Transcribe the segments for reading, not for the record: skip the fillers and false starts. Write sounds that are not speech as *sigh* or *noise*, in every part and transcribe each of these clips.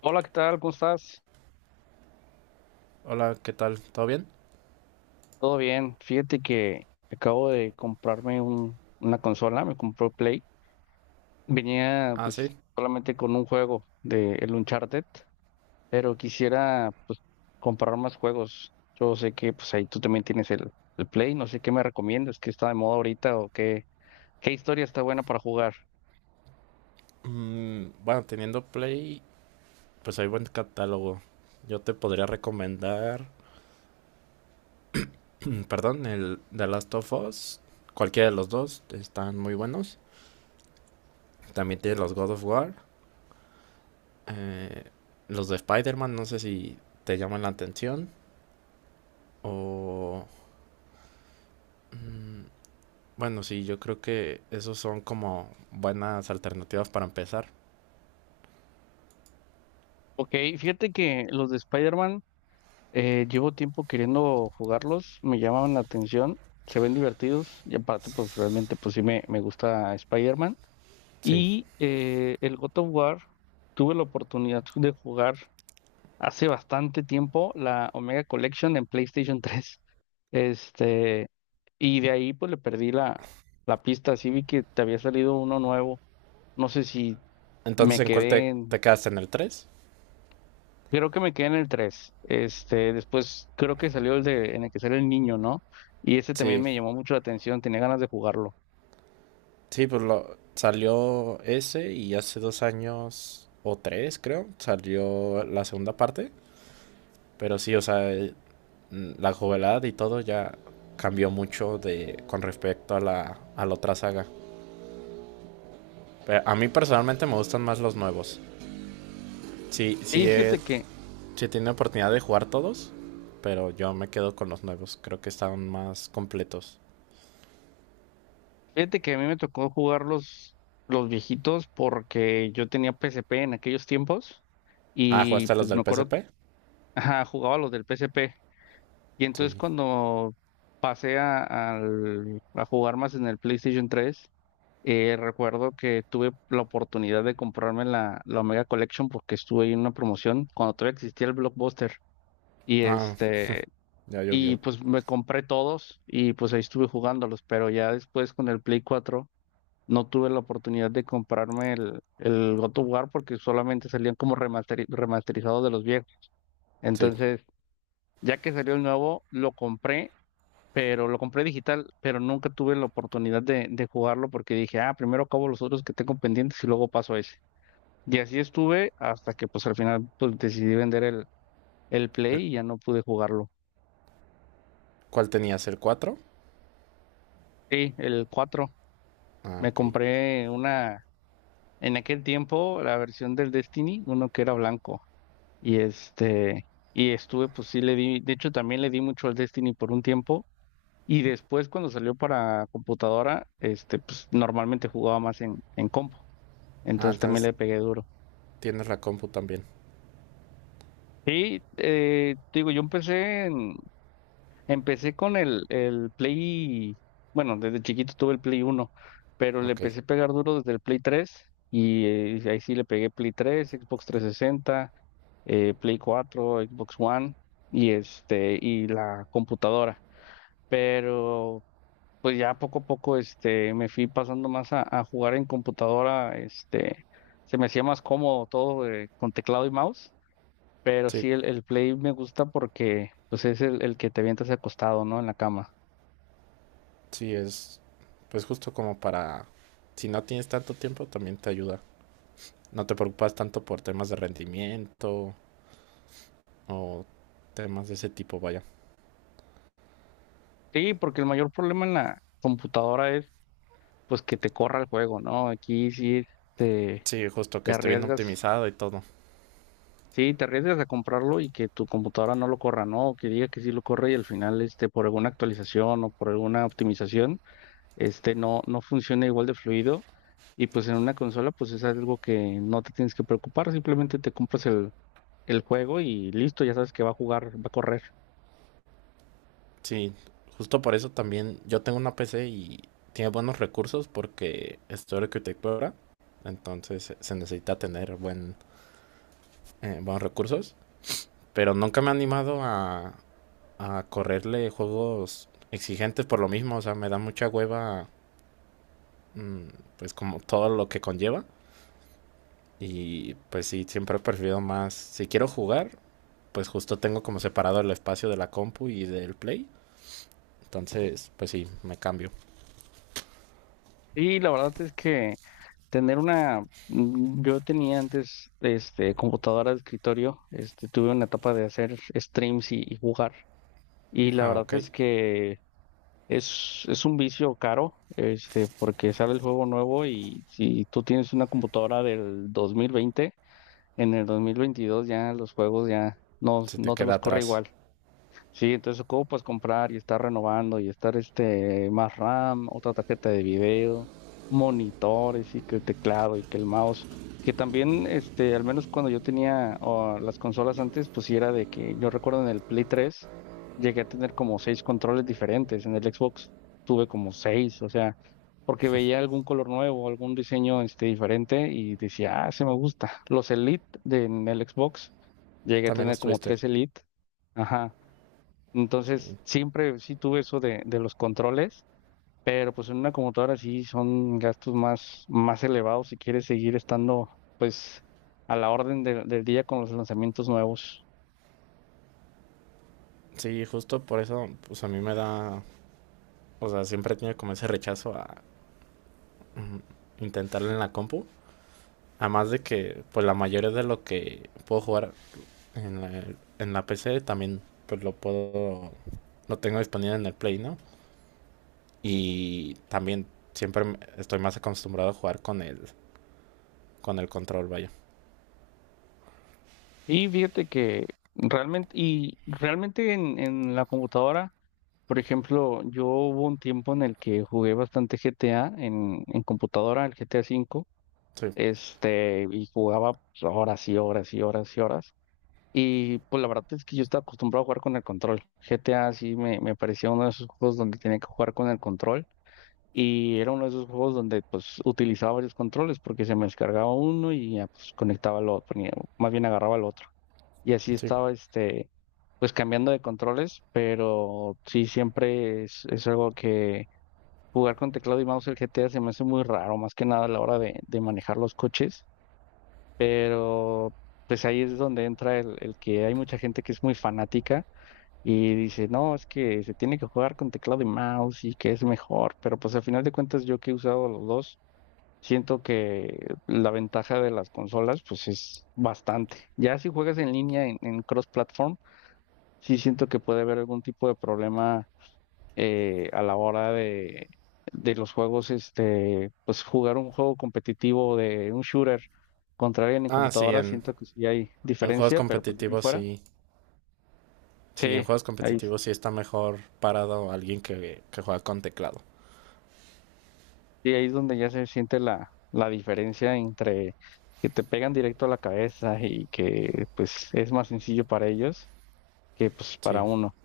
Hola, ¿qué tal? ¿Cómo estás? Hola, ¿qué tal? ¿Todo bien? ¿Todo bien? Fíjate que acabo de comprarme una consola, me compró Play. Venía Ah, pues sí. solamente con un juego de el Uncharted, pero quisiera pues comprar más juegos. Yo sé que pues ahí tú también tienes el Play, no sé qué me recomiendas, qué está de moda ahorita o qué historia está buena para jugar. Bueno, teniendo Play, pues hay buen catálogo. Yo te podría recomendar, perdón, el The Last of Us. Cualquiera de los dos están muy buenos. También tiene los God of War. eh, los de Spider-Man, no sé si te llaman la atención. O, bueno, sí, yo creo que esos son como buenas alternativas para empezar. Ok, fíjate que los de Spider-Man. Llevo tiempo queriendo jugarlos, me llamaban la atención, se ven divertidos y aparte pues realmente pues sí me gusta Spider-Man. Sí. Y el God of War tuve la oportunidad de jugar hace bastante tiempo la Omega Collection en PlayStation *laughs* 3. Este, y de ahí pues le perdí la pista, así vi que te había salido uno nuevo, no sé si Entonces, me ¿en cuál te, quedé. te quedas? ¿En el 3? Creo que me quedé en el tres. Después creo que salió el de en el que sale el niño, ¿no? Y ese también Sí. me llamó mucho la atención, tenía ganas de jugarlo. Sí, pues salió ese y hace dos años o tres, creo, salió la segunda parte. Pero sí, o sea, la novedad y todo ya cambió mucho de con respecto a a la otra saga. Pero a mí personalmente me gustan más los nuevos. Sí, sí, Y he, fíjate que, sí he tenido oportunidad de jugar todos, pero yo me quedo con los nuevos. Creo que están más completos. fíjate que a mí me tocó jugar los viejitos porque yo tenía P S P en aquellos tiempos Ah, y ¿jugaste los pues me del acuerdo. PSP? Ajá, jugaba los del P S P. Y entonces Sí. cuando pasé a jugar más en el PlayStation tres. Recuerdo que tuve la oportunidad de comprarme la Omega Collection porque estuve ahí en una promoción cuando todavía existía el Blockbuster. Y Ah, este, ya llovió. y pues me compré todos y pues ahí estuve jugándolos, pero ya después con el Play 4 no tuve la oportunidad de comprarme el God of War porque solamente salían como remasterizados de los viejos. Sí. Entonces, ya que salió el nuevo, lo compré, pero lo compré digital, pero nunca tuve la oportunidad de jugarlo porque dije, ah, primero acabo los otros que tengo pendientes y luego paso a ese. Y así estuve hasta que pues al final pues decidí vender el El- Play y ya no pude jugarlo. ¿Cuál tenías? ¿El cuatro? Sí, el cuatro. Ah, Me ok. compré una, en aquel tiempo, la versión del Destiny, uno que era blanco. Y este, y estuve, pues sí le di, de hecho también le di mucho al Destiny por un tiempo. Y después cuando salió para computadora, pues normalmente jugaba más en compu. Ah, Entonces también entonces le pegué duro. tienes la compu también. Sí, te digo, yo empecé con el Play, bueno, desde chiquito tuve el Play uno, pero le Ok. empecé a pegar duro desde el Play tres. Y ahí sí le pegué Play tres, Xbox 360, Play cuatro, Xbox One y y la computadora. Pero pues ya poco a poco me fui pasando más a jugar en computadora, se me hacía más cómodo todo, con teclado y mouse. Pero Sí, sí, el play me gusta porque pues es el que te avientas acostado, ¿no? En la cama. sí, es, pues justo como para... Si no tienes tanto tiempo, también te ayuda. No te preocupas tanto por temas de rendimiento o temas de ese tipo, vaya. Sí, porque el mayor problema en la computadora es pues que te corra el juego, ¿no? Aquí sí te, Sí, justo te que esté bien arriesgas, optimizado y todo. sí, te arriesgas a comprarlo y que tu computadora no lo corra, ¿no? O que diga que sí lo corre y al final, por alguna actualización o por alguna optimización, no, no funciona igual de fluido. Y pues en una consola, pues es algo que no te tienes que preocupar, simplemente te compras el juego y listo, ya sabes que va a jugar, va a correr. Sí, justo por eso también yo tengo una PC y tiene buenos recursos porque estoy arquitectura, entonces se necesita tener buenos recursos, pero nunca me he animado a correrle juegos exigentes por lo mismo, o sea, me da mucha hueva, mm, pues como todo lo que conlleva. Y pues sí, siempre he preferido más, si quiero jugar, pues justo tengo como separado el espacio de la compu y del play. Entonces, pues sí, me cambio. Y la verdad es que tener una, yo tenía antes computadora de escritorio, tuve una etapa de hacer streams y jugar y la Ah, verdad ok. es que es un vicio caro, porque sale el juego nuevo y si tú tienes una computadora del 2020, en el 2022 ya los juegos ya no, Se te no te queda los corre atrás. igual. Sí, entonces ocupas comprar y estar renovando y estar más RAM, otra tarjeta de video, monitores y que el teclado y que el mouse, que también al menos cuando yo tenía, oh, las consolas antes, pues sí era de que yo recuerdo en el Play 3 llegué a tener como seis controles diferentes, en el Xbox tuve como seis, o sea, porque veía algún color nuevo, algún diseño diferente y decía, "Ah, se me gusta". Los Elite en el Xbox llegué a También tener los como tuviste. tres Elite. Ajá. Sí. Entonces, siempre sí tuve eso de los controles, pero pues en una computadora sí son gastos más elevados si quieres seguir estando pues a la orden del día con los lanzamientos nuevos. Sí, justo por eso, pues a mí me da, o sea, siempre he tenido como ese rechazo a, mm, intentarlo en la compu. Además de que, pues la mayoría de lo que puedo jugar en en la PC, también pues lo puedo, lo tengo disponible en el Play, ¿no? Y también siempre estoy más acostumbrado a jugar con con el control, vaya. Y fíjate que realmente en, la computadora, por ejemplo, yo hubo un tiempo en el que jugué bastante GTA en computadora, el GTA V, Sí, y jugaba pues, horas y horas y horas y horas. Y pues la verdad es que yo estaba acostumbrado a jugar con el control. GTA sí me parecía uno de esos juegos donde tenía que jugar con el control. Y era uno de esos juegos donde pues utilizaba varios controles porque se me descargaba uno y ya pues conectaba al otro, más bien agarraba el otro. Y así sí. estaba pues cambiando de controles, pero sí siempre es algo que jugar con teclado y mouse el GTA se me hace muy raro, más que nada a la hora de manejar los coches. Pero pues ahí es donde entra el que hay mucha gente que es muy fanática y dice, no, es que se tiene que jugar con teclado y mouse y que es mejor, pero pues al final de cuentas yo que he usado los dos, siento que la ventaja de las consolas pues es bastante. Ya si juegas en línea en cross-platform, sí siento que puede haber algún tipo de problema, a la hora de los juegos, pues jugar un juego competitivo de un shooter contra alguien en Ah, sí, computadora, siento que sí hay en juegos diferencia, pero pues bien competitivos fuera. sí. Sí, en Sí, juegos ahí competitivos sí está mejor parado alguien que juega con teclado. ahí es donde ya se siente la diferencia entre que te pegan directo a la cabeza y que pues es más sencillo para ellos que pues para Sí. uno.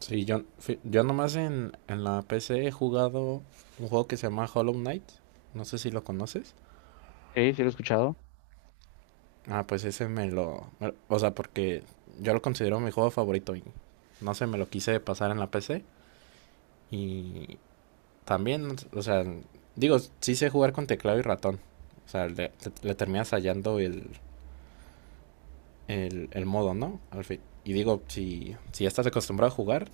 Sí, yo nomás en la PC he jugado un juego que se llama Hollow Knight. No sé si lo conoces. Sí, sí lo he escuchado. Ah, pues ese o sea, porque yo lo considero mi juego favorito y no sé, me lo quise pasar en la PC. Y también, o sea, digo, sí sé jugar con teclado y ratón. O sea, le terminas hallando el modo, ¿no? Al fin. Y digo, si ya estás acostumbrado a jugar,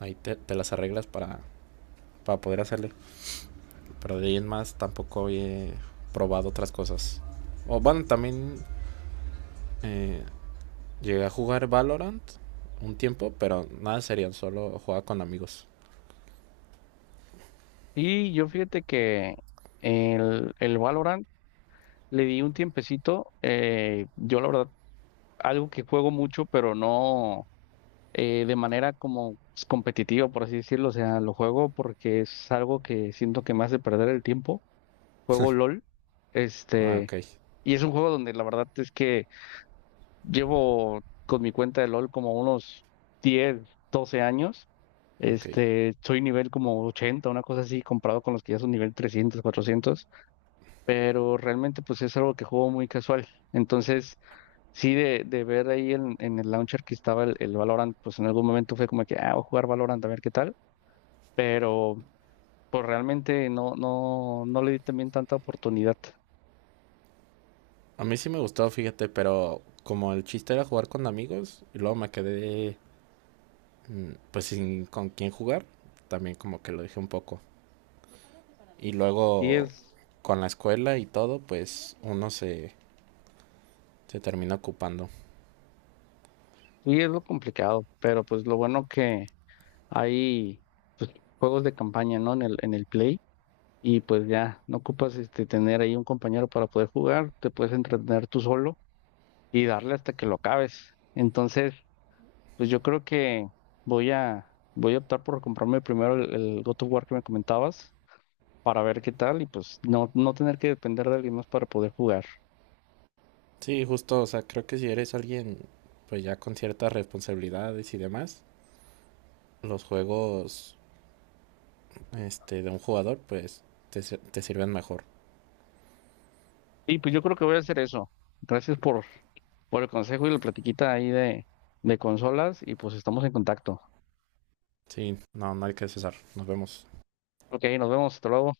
ahí te las arreglas para poder hacerle. Pero de ahí en más tampoco he probado otras cosas. O bueno, también eh, llegué a jugar Valorant un tiempo, pero nada serían, solo jugaba con amigos. Y yo fíjate que el Valorant le di un tiempecito. Yo la verdad, algo que juego mucho, pero no, de manera como pues, competitiva, por así decirlo. O sea, lo juego porque es algo que siento que me hace perder el tiempo. Juego LOL. Ah, Este, y es un juego donde la verdad es que llevo con mi cuenta de LOL como unos 10, 12 años. ok. Soy nivel como 80, una cosa así, comparado con los que ya son nivel 300, 400, pero realmente pues es algo que juego muy casual. Entonces, sí, de ver ahí en, el launcher que estaba el Valorant, pues en algún momento fue como que, ah, voy a jugar Valorant a ver qué tal, pero pues realmente no, no, no le di también tanta oportunidad. A mí sí me gustó, fíjate, pero como el chiste era jugar con amigos y luego me quedé, pues sin con quién jugar, también como que lo dejé un poco. Y Y luego es, con la escuela y todo, pues uno se termina ocupando. y es lo complicado, pero pues lo bueno que hay, pues, juegos de campaña, ¿no? En el Play y pues ya no ocupas tener ahí un compañero para poder jugar, te puedes entretener tú solo y darle hasta que lo acabes. Entonces, pues yo creo que voy a, voy a optar por comprarme primero el God of War que me comentabas para ver qué tal y pues no, no tener que depender de alguien más para poder jugar. Sí, justo, o sea, creo que si eres alguien pues ya con ciertas responsabilidades y demás, los juegos, este, de un jugador, pues te sirven mejor. Y pues yo creo que voy a hacer eso. Gracias por el consejo y la platiquita ahí de consolas y pues estamos en contacto. Sí, no, no hay que cesar. Nos vemos. Ok, nos vemos, hasta luego.